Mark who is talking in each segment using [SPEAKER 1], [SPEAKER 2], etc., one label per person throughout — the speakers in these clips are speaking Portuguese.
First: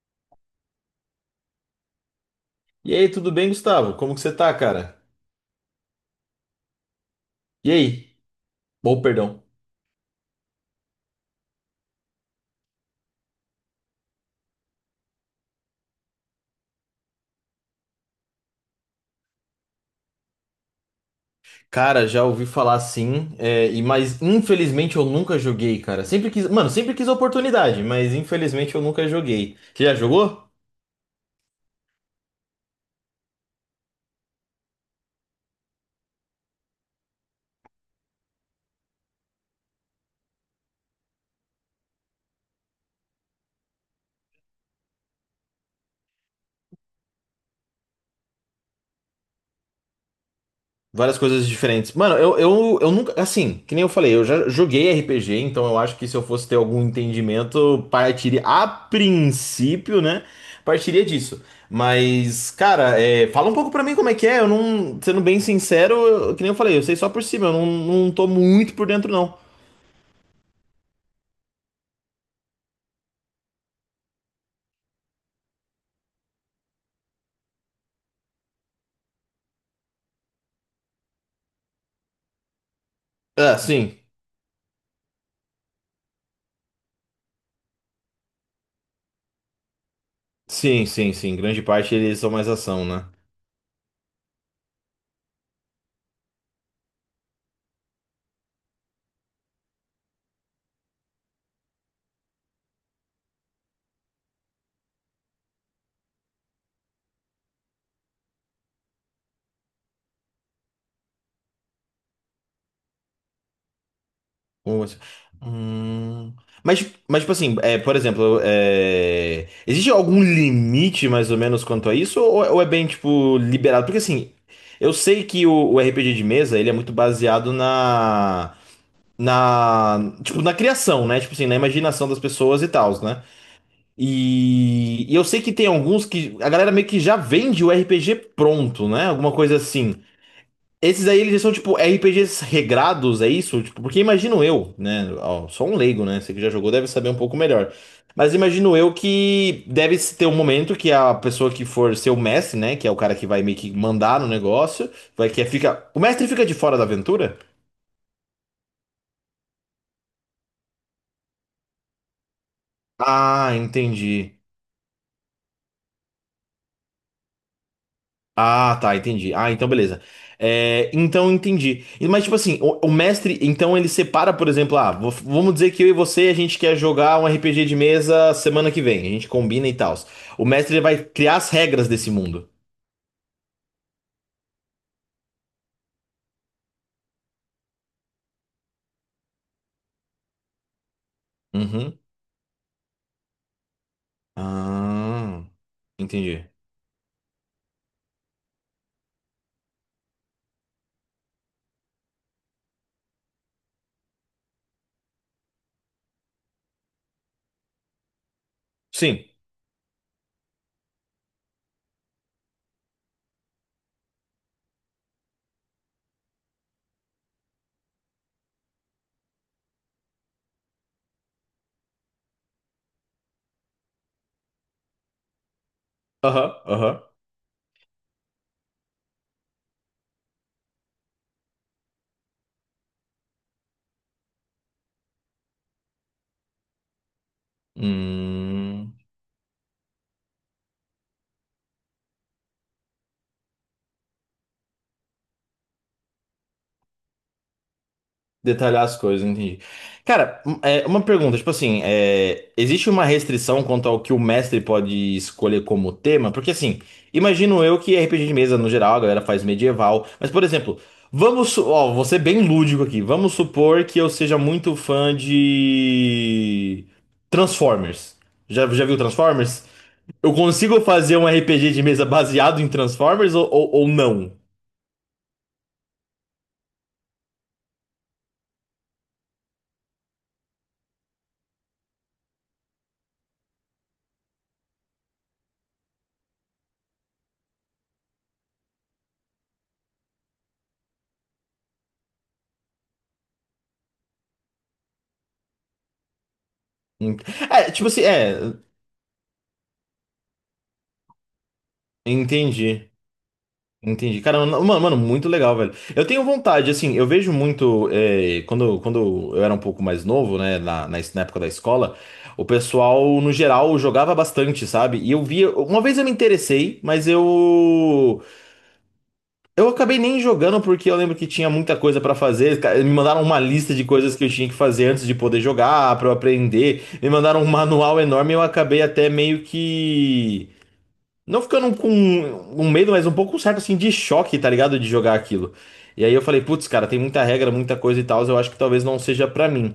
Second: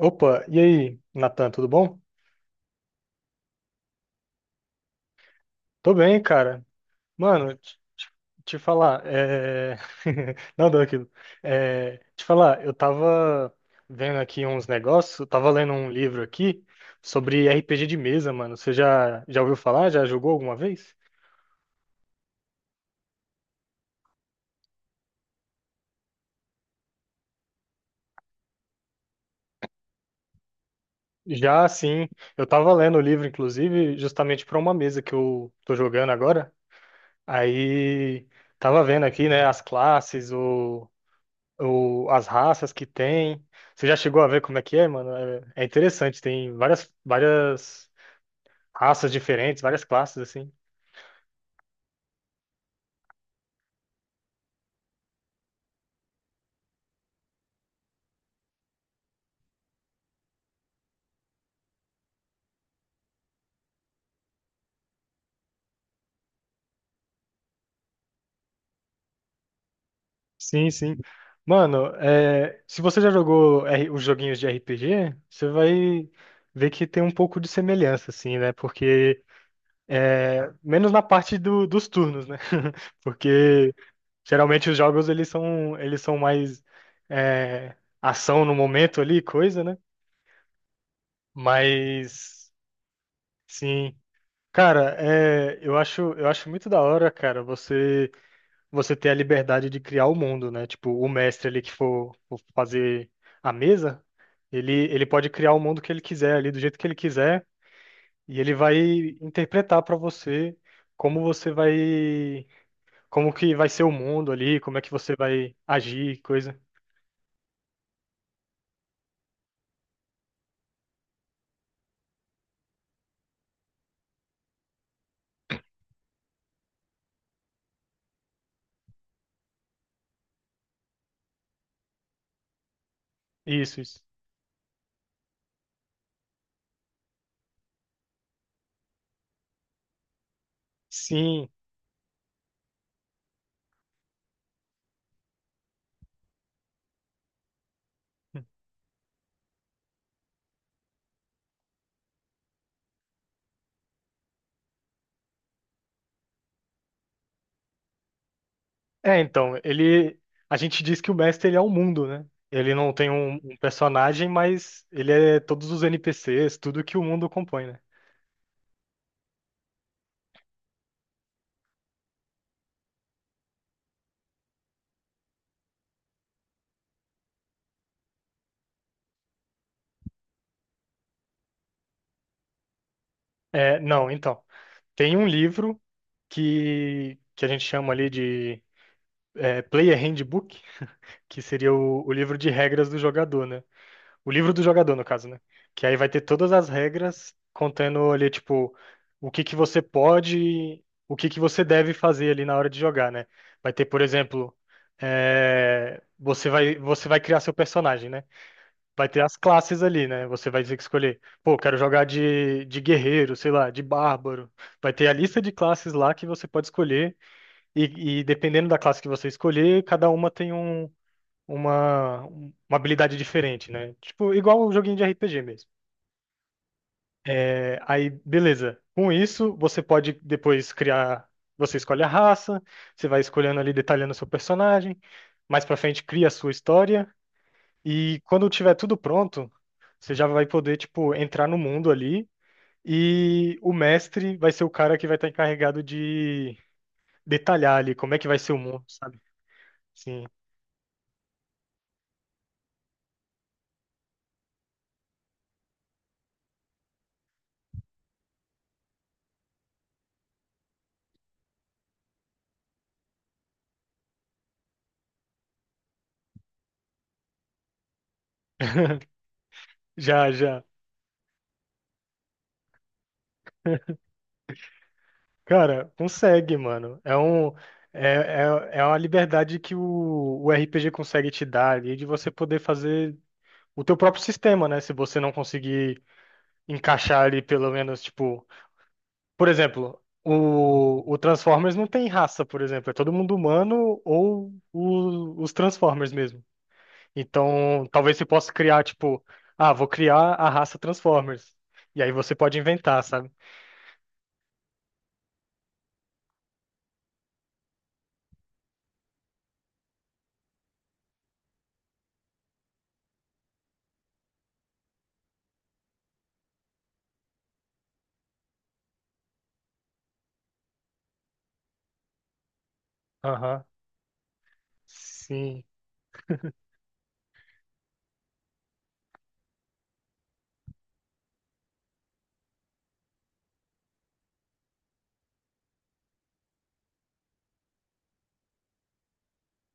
[SPEAKER 1] Opa, e aí, Natan, tudo bom?
[SPEAKER 2] E aí, tudo bem, Gustavo? Como que você tá, cara?
[SPEAKER 1] Tô bem, cara. Mano,
[SPEAKER 2] E
[SPEAKER 1] te, te-
[SPEAKER 2] aí?
[SPEAKER 1] te falar,
[SPEAKER 2] Ou, perdão.
[SPEAKER 1] Não, deu aquilo. Te falar, eu tava vendo aqui uns negócios, eu tava lendo um livro aqui sobre RPG de mesa, mano. Você já ouviu falar? Já jogou alguma vez?
[SPEAKER 2] Cara, já ouvi falar sim, mas infelizmente eu nunca joguei, cara. Sempre quis, mano, sempre quis a oportunidade, mas infelizmente eu nunca joguei. Você já jogou?
[SPEAKER 1] Já, sim. Eu tava lendo o livro, inclusive, justamente pra uma mesa que eu tô jogando agora. Aí, tava vendo aqui, né, as classes, as raças que tem. Você já chegou a ver como é que é, mano? É interessante, tem várias raças diferentes, várias classes, assim.
[SPEAKER 2] Várias coisas diferentes. Mano, eu nunca. Assim, que nem eu falei, eu já joguei RPG, então eu acho que se eu fosse ter algum entendimento, partiria. A princípio, né? Partiria disso. Mas, cara, fala um pouco pra mim como é que é. Eu não. Sendo bem sincero, que nem eu falei, eu sei só por cima, eu não tô muito por dentro, não.
[SPEAKER 1] Sim, sim. Mano, é, se você já jogou os joguinhos de RPG, você vai ver que tem um pouco de semelhança, assim, né? Porque, menos na parte dos turnos, né?
[SPEAKER 2] Ah,
[SPEAKER 1] Porque
[SPEAKER 2] sim.
[SPEAKER 1] geralmente os jogos eles são mais é, ação no momento ali, coisa, né?
[SPEAKER 2] Sim, sim, sim. Grande parte eles são mais
[SPEAKER 1] Mas,
[SPEAKER 2] ação, né?
[SPEAKER 1] sim. Cara, é, eu acho muito da hora, cara, você ter a liberdade de criar o mundo, né? Tipo, o mestre ali que for fazer a mesa, ele pode criar o mundo que ele quiser ali, do jeito que ele quiser, e ele vai interpretar pra você como você vai, como que vai ser o mundo ali, como é
[SPEAKER 2] Ou
[SPEAKER 1] que
[SPEAKER 2] assim,
[SPEAKER 1] você vai agir,
[SPEAKER 2] hum.
[SPEAKER 1] coisa.
[SPEAKER 2] Mas, tipo assim, por exemplo, existe algum limite mais ou menos quanto a isso? Ou é bem, tipo, liberado? Porque, assim, eu sei que o RPG de mesa, ele é muito baseado na, tipo, na criação, né? Tipo assim, na imaginação das pessoas e tals, né?
[SPEAKER 1] Isso, isso.
[SPEAKER 2] E eu sei que tem alguns que a galera meio que já vende o RPG pronto, né? Alguma coisa assim. Esses aí, eles
[SPEAKER 1] Sim.
[SPEAKER 2] são tipo RPGs regrados, é isso? Tipo, porque imagino eu, né? Ó, sou um leigo, né? Você que já jogou deve saber um pouco melhor. Mas imagino eu que deve ter um momento que a pessoa que for ser o mestre, né? Que é o cara que vai meio que mandar no negócio, vai que fica. O mestre fica de fora da aventura?
[SPEAKER 1] É, então, ele. A gente diz que o mestre ele é o mundo, né? Ele não tem um,
[SPEAKER 2] Ah,
[SPEAKER 1] um personagem,
[SPEAKER 2] entendi.
[SPEAKER 1] mas ele é todos os NPCs, tudo que o mundo compõe, né?
[SPEAKER 2] Ah, tá, entendi. Ah, então beleza. É, então entendi. Mas tipo assim, o mestre, então ele separa, por exemplo, vamos dizer que eu e você a gente quer jogar um RPG de mesa semana que vem, a gente combina e tal. O mestre ele vai criar as regras desse mundo.
[SPEAKER 1] É, não, então. Tem um livro que a gente chama ali de Player Handbook, que seria
[SPEAKER 2] Uhum.
[SPEAKER 1] o livro de regras do jogador, né? O livro do jogador, no caso, né?
[SPEAKER 2] Ah,
[SPEAKER 1] Que aí vai ter
[SPEAKER 2] entendi.
[SPEAKER 1] todas as regras contando ali, tipo, o que que você pode, o que que você deve fazer ali na hora de jogar, né? Vai ter, por exemplo, você vai criar seu personagem, né? Vai ter
[SPEAKER 2] Sim.
[SPEAKER 1] as classes ali, né? Você vai ter que escolher, pô, quero jogar de guerreiro, sei lá, de bárbaro. Vai ter a lista de classes lá que você pode escolher, e, dependendo da classe que você escolher, cada uma tem uma habilidade diferente, né? Tipo, igual um joguinho de RPG mesmo.
[SPEAKER 2] Aham, aham.
[SPEAKER 1] É, aí, beleza. Com isso, você pode depois criar. Você escolhe a raça, você vai escolhendo ali, detalhando seu personagem. Mais pra frente, cria a sua história. E quando tiver
[SPEAKER 2] Hum.
[SPEAKER 1] tudo pronto, você já vai poder, tipo, entrar no mundo ali. E o mestre vai ser o cara que vai estar encarregado de detalhar ali como é que vai ser o mundo,
[SPEAKER 2] Detalhar as
[SPEAKER 1] sabe?
[SPEAKER 2] coisas, entendi.
[SPEAKER 1] Sim.
[SPEAKER 2] Cara, uma pergunta, tipo assim, existe uma restrição quanto ao que o mestre pode escolher como tema? Porque assim, imagino eu que RPG de mesa, no geral, a galera faz medieval, mas por exemplo, ó, vou ser bem lúdico aqui, vamos supor que eu seja muito fã de Transformers. Já viu Transformers?
[SPEAKER 1] Já,
[SPEAKER 2] Eu
[SPEAKER 1] já.
[SPEAKER 2] consigo fazer um RPG de mesa baseado em Transformers ou não?
[SPEAKER 1] Cara, consegue, mano. É, é uma liberdade que o RPG consegue te dar ali de você poder fazer o teu próprio sistema, né? Se você não conseguir encaixar ali pelo menos, tipo, por exemplo, o Transformers não tem raça, por exemplo, é todo mundo humano ou os Transformers mesmo. Então,
[SPEAKER 2] Tipo assim,
[SPEAKER 1] talvez você possa criar, tipo, ah, vou criar a raça Transformers. E aí você pode
[SPEAKER 2] entendi.
[SPEAKER 1] inventar, sabe?
[SPEAKER 2] Entendi. Cara, mano, muito legal, velho. Eu tenho vontade, assim, eu vejo muito. Quando eu era um pouco mais novo, né, na época da escola, o pessoal, no geral, jogava bastante, sabe? E eu via. Uma vez eu me interessei, mas eu. Eu acabei nem jogando porque eu lembro que tinha muita coisa pra fazer. Me mandaram uma
[SPEAKER 1] Aham.
[SPEAKER 2] lista de coisas que eu tinha que fazer antes de poder
[SPEAKER 1] Sim,
[SPEAKER 2] jogar, pra eu aprender. Me mandaram um manual enorme e eu acabei até meio que. Não ficando com um medo, mas um pouco certo assim de choque, tá ligado? De jogar aquilo. E aí eu falei, putz, cara, tem muita regra, muita coisa e tal, eu acho que talvez não seja pra mim.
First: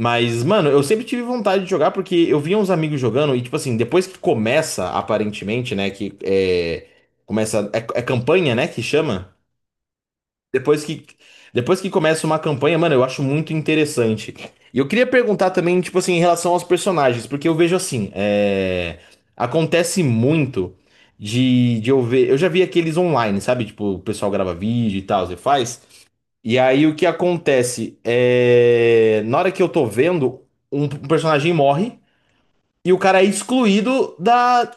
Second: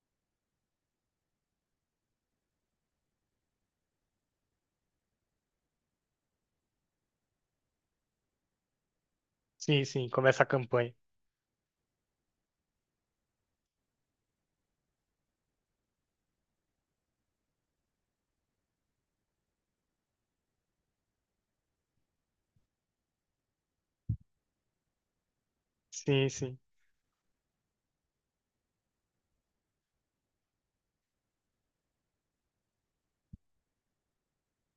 [SPEAKER 2] Mas, mano, eu sempre tive vontade de jogar porque eu via uns amigos jogando e, tipo assim, depois que começa, aparentemente, né, que é. Começa. É campanha, né, que chama?
[SPEAKER 1] sim, sim, começa a
[SPEAKER 2] Depois
[SPEAKER 1] campanha.
[SPEAKER 2] que, depois que começa uma campanha, mano, eu acho muito interessante. E eu queria perguntar também, tipo assim, em relação aos personagens, porque eu vejo assim, acontece muito de eu ver. Eu já vi aqueles online, sabe? Tipo, o pessoal grava vídeo e tal, você faz.
[SPEAKER 1] Sim,
[SPEAKER 2] E
[SPEAKER 1] sim.
[SPEAKER 2] aí o que acontece é. Na hora que eu tô vendo, um personagem morre e o cara é excluído da,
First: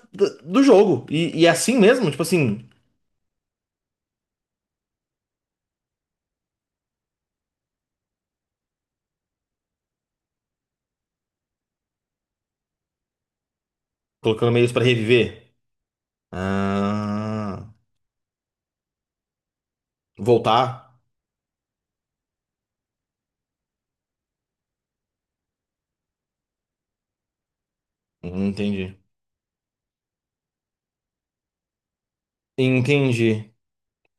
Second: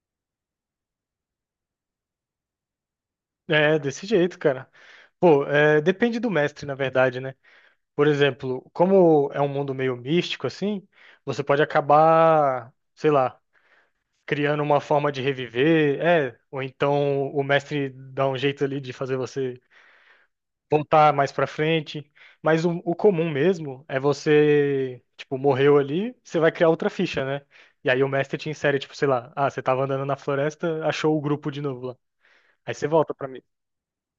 [SPEAKER 2] do jogo. E é assim mesmo, tipo assim,
[SPEAKER 1] É desse jeito, cara. Pô, é, depende do mestre, na verdade, né? Por exemplo, como é um mundo meio místico, assim, você pode acabar, sei lá,
[SPEAKER 2] colocando
[SPEAKER 1] criando
[SPEAKER 2] meios
[SPEAKER 1] uma
[SPEAKER 2] pra
[SPEAKER 1] forma de
[SPEAKER 2] reviver.
[SPEAKER 1] reviver, é, ou então o
[SPEAKER 2] Ah.
[SPEAKER 1] mestre dá um jeito ali de fazer você
[SPEAKER 2] Voltar?
[SPEAKER 1] voltar mais pra frente. Mas o comum mesmo é você, tipo, morreu ali, você vai criar outra ficha, né? E aí o mestre
[SPEAKER 2] Uhum,
[SPEAKER 1] te insere, tipo,
[SPEAKER 2] Entendi.
[SPEAKER 1] sei lá, ah, você tava andando na floresta, achou o grupo de novo lá. Aí você volta pra
[SPEAKER 2] Entendi.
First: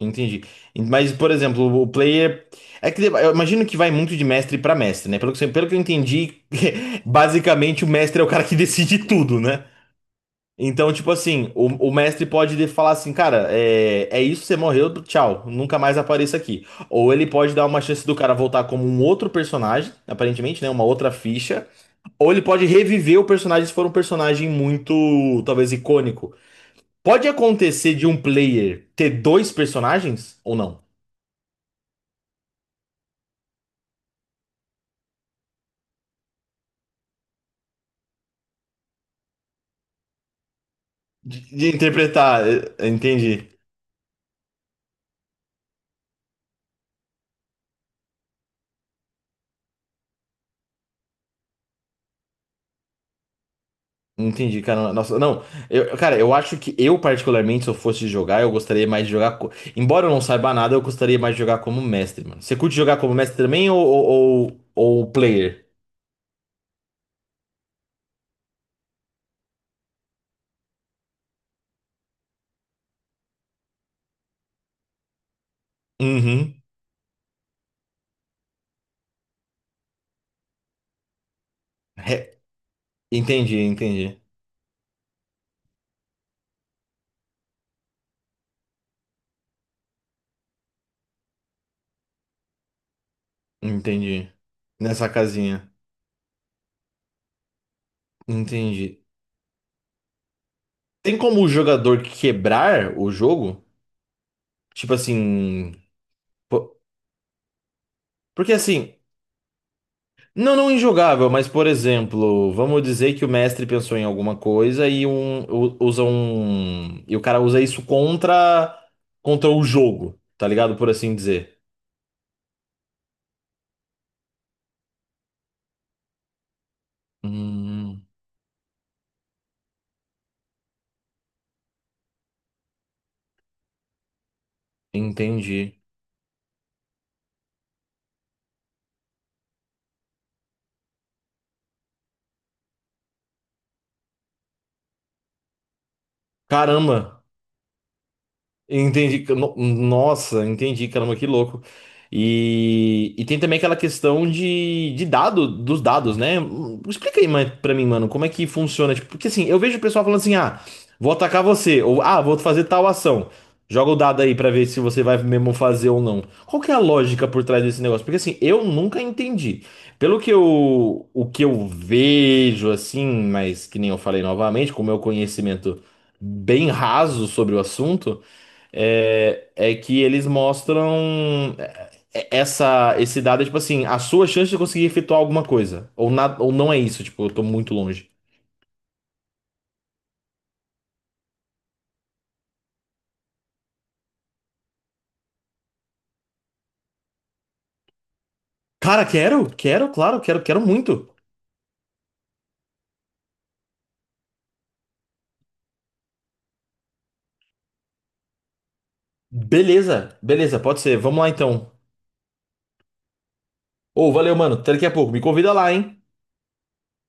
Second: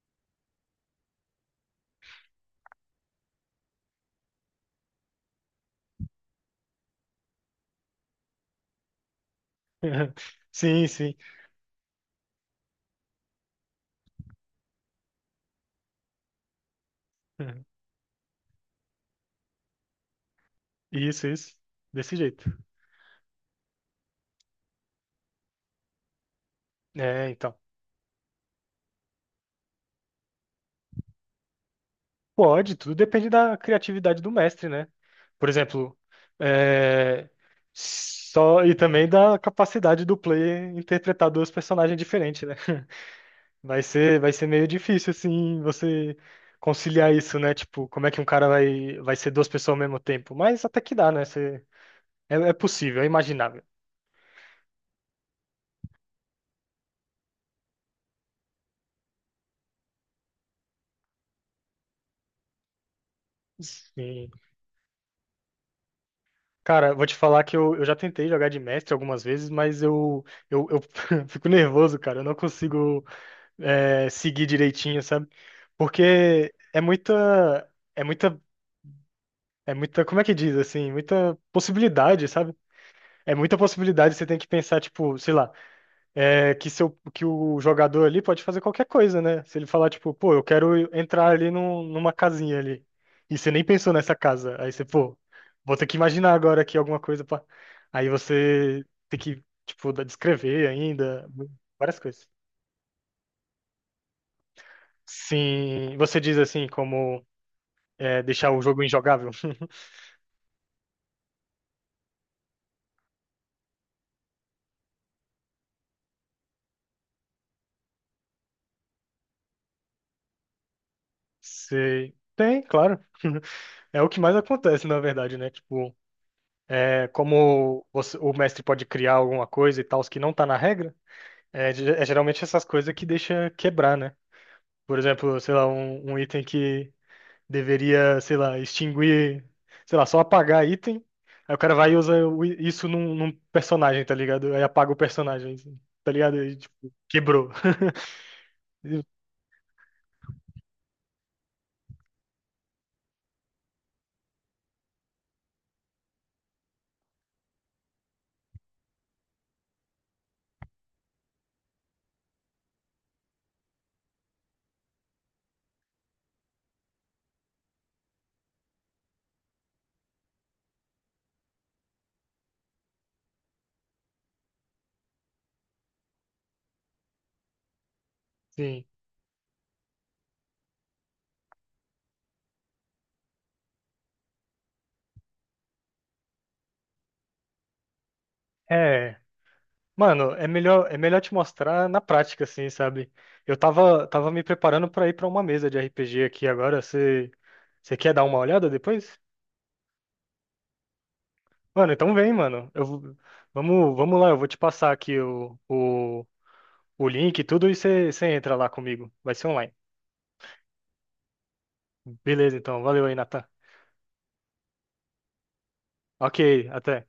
[SPEAKER 2] Entendi. Mas, por exemplo, o player. É que eu imagino que vai muito de mestre pra mestre, né? Pelo que eu entendi, basicamente o mestre é o cara que decide tudo, né?
[SPEAKER 1] Sim,
[SPEAKER 2] Então, tipo
[SPEAKER 1] sim.
[SPEAKER 2] assim, o mestre pode falar assim, cara, é isso, você morreu, tchau, nunca mais apareça aqui. Ou ele pode dar uma chance do cara voltar como um outro personagem, aparentemente, né? Uma outra
[SPEAKER 1] Isso, isso.
[SPEAKER 2] ficha.
[SPEAKER 1] Desse
[SPEAKER 2] Ou ele
[SPEAKER 1] jeito.
[SPEAKER 2] pode reviver o personagem se for um personagem muito, talvez, icônico. Pode
[SPEAKER 1] É, então.
[SPEAKER 2] acontecer de um player ter dois personagens ou não?
[SPEAKER 1] Pode, tudo depende da criatividade do mestre, né? Por exemplo, é, só e também da capacidade do player interpretar
[SPEAKER 2] De,
[SPEAKER 1] dois
[SPEAKER 2] de
[SPEAKER 1] personagens diferentes,
[SPEAKER 2] interpretar,
[SPEAKER 1] né?
[SPEAKER 2] entendi.
[SPEAKER 1] Vai ser meio difícil assim você conciliar isso, né? Tipo, como é que um cara vai ser duas pessoas ao mesmo tempo? Mas até que dá, né? É possível, é imaginável.
[SPEAKER 2] Entendi, cara. Nossa, não. Eu, cara, eu acho que eu, particularmente, se eu fosse jogar, eu gostaria mais de jogar. Embora eu não saiba nada, eu gostaria mais de jogar como mestre, mano. Você curte jogar como mestre também ou,
[SPEAKER 1] Sim.
[SPEAKER 2] ou, ou ou player?
[SPEAKER 1] Cara, vou te falar que eu já tentei jogar de mestre algumas vezes, mas eu fico nervoso, cara. Eu não consigo seguir direitinho, sabe? Porque
[SPEAKER 2] Uhum.
[SPEAKER 1] como é que diz assim? Muita possibilidade,
[SPEAKER 2] Re-
[SPEAKER 1] sabe? É muita
[SPEAKER 2] Entendi,
[SPEAKER 1] possibilidade.
[SPEAKER 2] entendi.
[SPEAKER 1] Você tem que pensar, tipo, sei lá que o jogador ali pode fazer qualquer coisa, né? Se ele falar, tipo, pô, eu quero entrar ali numa casinha ali. E você nem pensou nessa
[SPEAKER 2] Entendi.
[SPEAKER 1] casa. Aí você,
[SPEAKER 2] Nessa
[SPEAKER 1] pô,
[SPEAKER 2] casinha.
[SPEAKER 1] vou ter que imaginar agora aqui alguma coisa pra... Aí você
[SPEAKER 2] Entendi.
[SPEAKER 1] tem que, tipo, descrever
[SPEAKER 2] Tem
[SPEAKER 1] ainda,
[SPEAKER 2] como o
[SPEAKER 1] várias
[SPEAKER 2] jogador
[SPEAKER 1] coisas.
[SPEAKER 2] quebrar o jogo? Tipo assim.
[SPEAKER 1] Sim, você diz assim,
[SPEAKER 2] po-
[SPEAKER 1] como é, deixar
[SPEAKER 2] Porque
[SPEAKER 1] o jogo
[SPEAKER 2] assim.
[SPEAKER 1] injogável?
[SPEAKER 2] Não, não injogável, mas por exemplo, vamos dizer que o mestre pensou em alguma coisa e usa um e o cara usa isso contra o jogo, tá ligado? Por assim dizer.
[SPEAKER 1] Sei. Tem, claro. É o que mais acontece, na verdade, né? Tipo, é,
[SPEAKER 2] Hum,
[SPEAKER 1] o mestre pode criar alguma coisa e tal, que não tá na regra. É, é geralmente essas coisas que deixa quebrar, né? Por exemplo, sei lá,
[SPEAKER 2] entendi.
[SPEAKER 1] um item que deveria, sei lá, extinguir, sei lá, só apagar item. Aí o cara vai e usa isso num personagem, tá ligado? Aí apaga o personagem, assim, tá ligado? E, tipo,
[SPEAKER 2] Caramba.
[SPEAKER 1] quebrou. E,
[SPEAKER 2] Entendi. Nossa, entendi, caramba, que louco. E tem também aquela questão de dado, dos dados, né? Explica aí mais pra mim, mano, como é que funciona? Tipo, porque assim, eu vejo o pessoal falando assim, ah, vou atacar você, ou ah, vou fazer tal ação. Joga o dado aí pra ver se você vai mesmo fazer ou não. Qual que é a lógica por trás desse negócio? Porque assim, eu nunca entendi. O que eu vejo, assim, mas que nem eu falei novamente, com o meu conhecimento bem raso sobre o assunto.
[SPEAKER 1] Sim.
[SPEAKER 2] É que eles mostram esse dado, tipo assim, a sua chance de conseguir efetuar alguma coisa. Ou não é isso, tipo, eu tô muito longe.
[SPEAKER 1] É. Mano, é melhor te mostrar na prática, assim, sabe? Eu tava me preparando pra ir pra uma mesa de RPG aqui agora. Você quer dar uma olhada
[SPEAKER 2] Cara,
[SPEAKER 1] depois?
[SPEAKER 2] quero, quero, claro, quero, quero muito.
[SPEAKER 1] Mano, então vem, mano. Vamos lá, eu vou te passar aqui o link e tudo e você entra lá comigo. Vai ser online.
[SPEAKER 2] Beleza, beleza, pode ser. Vamos lá então.
[SPEAKER 1] Beleza, então. Valeu aí, Natan.
[SPEAKER 2] Ô, valeu, mano. Até daqui a pouco. Me convida lá, hein?
[SPEAKER 1] Ok, até.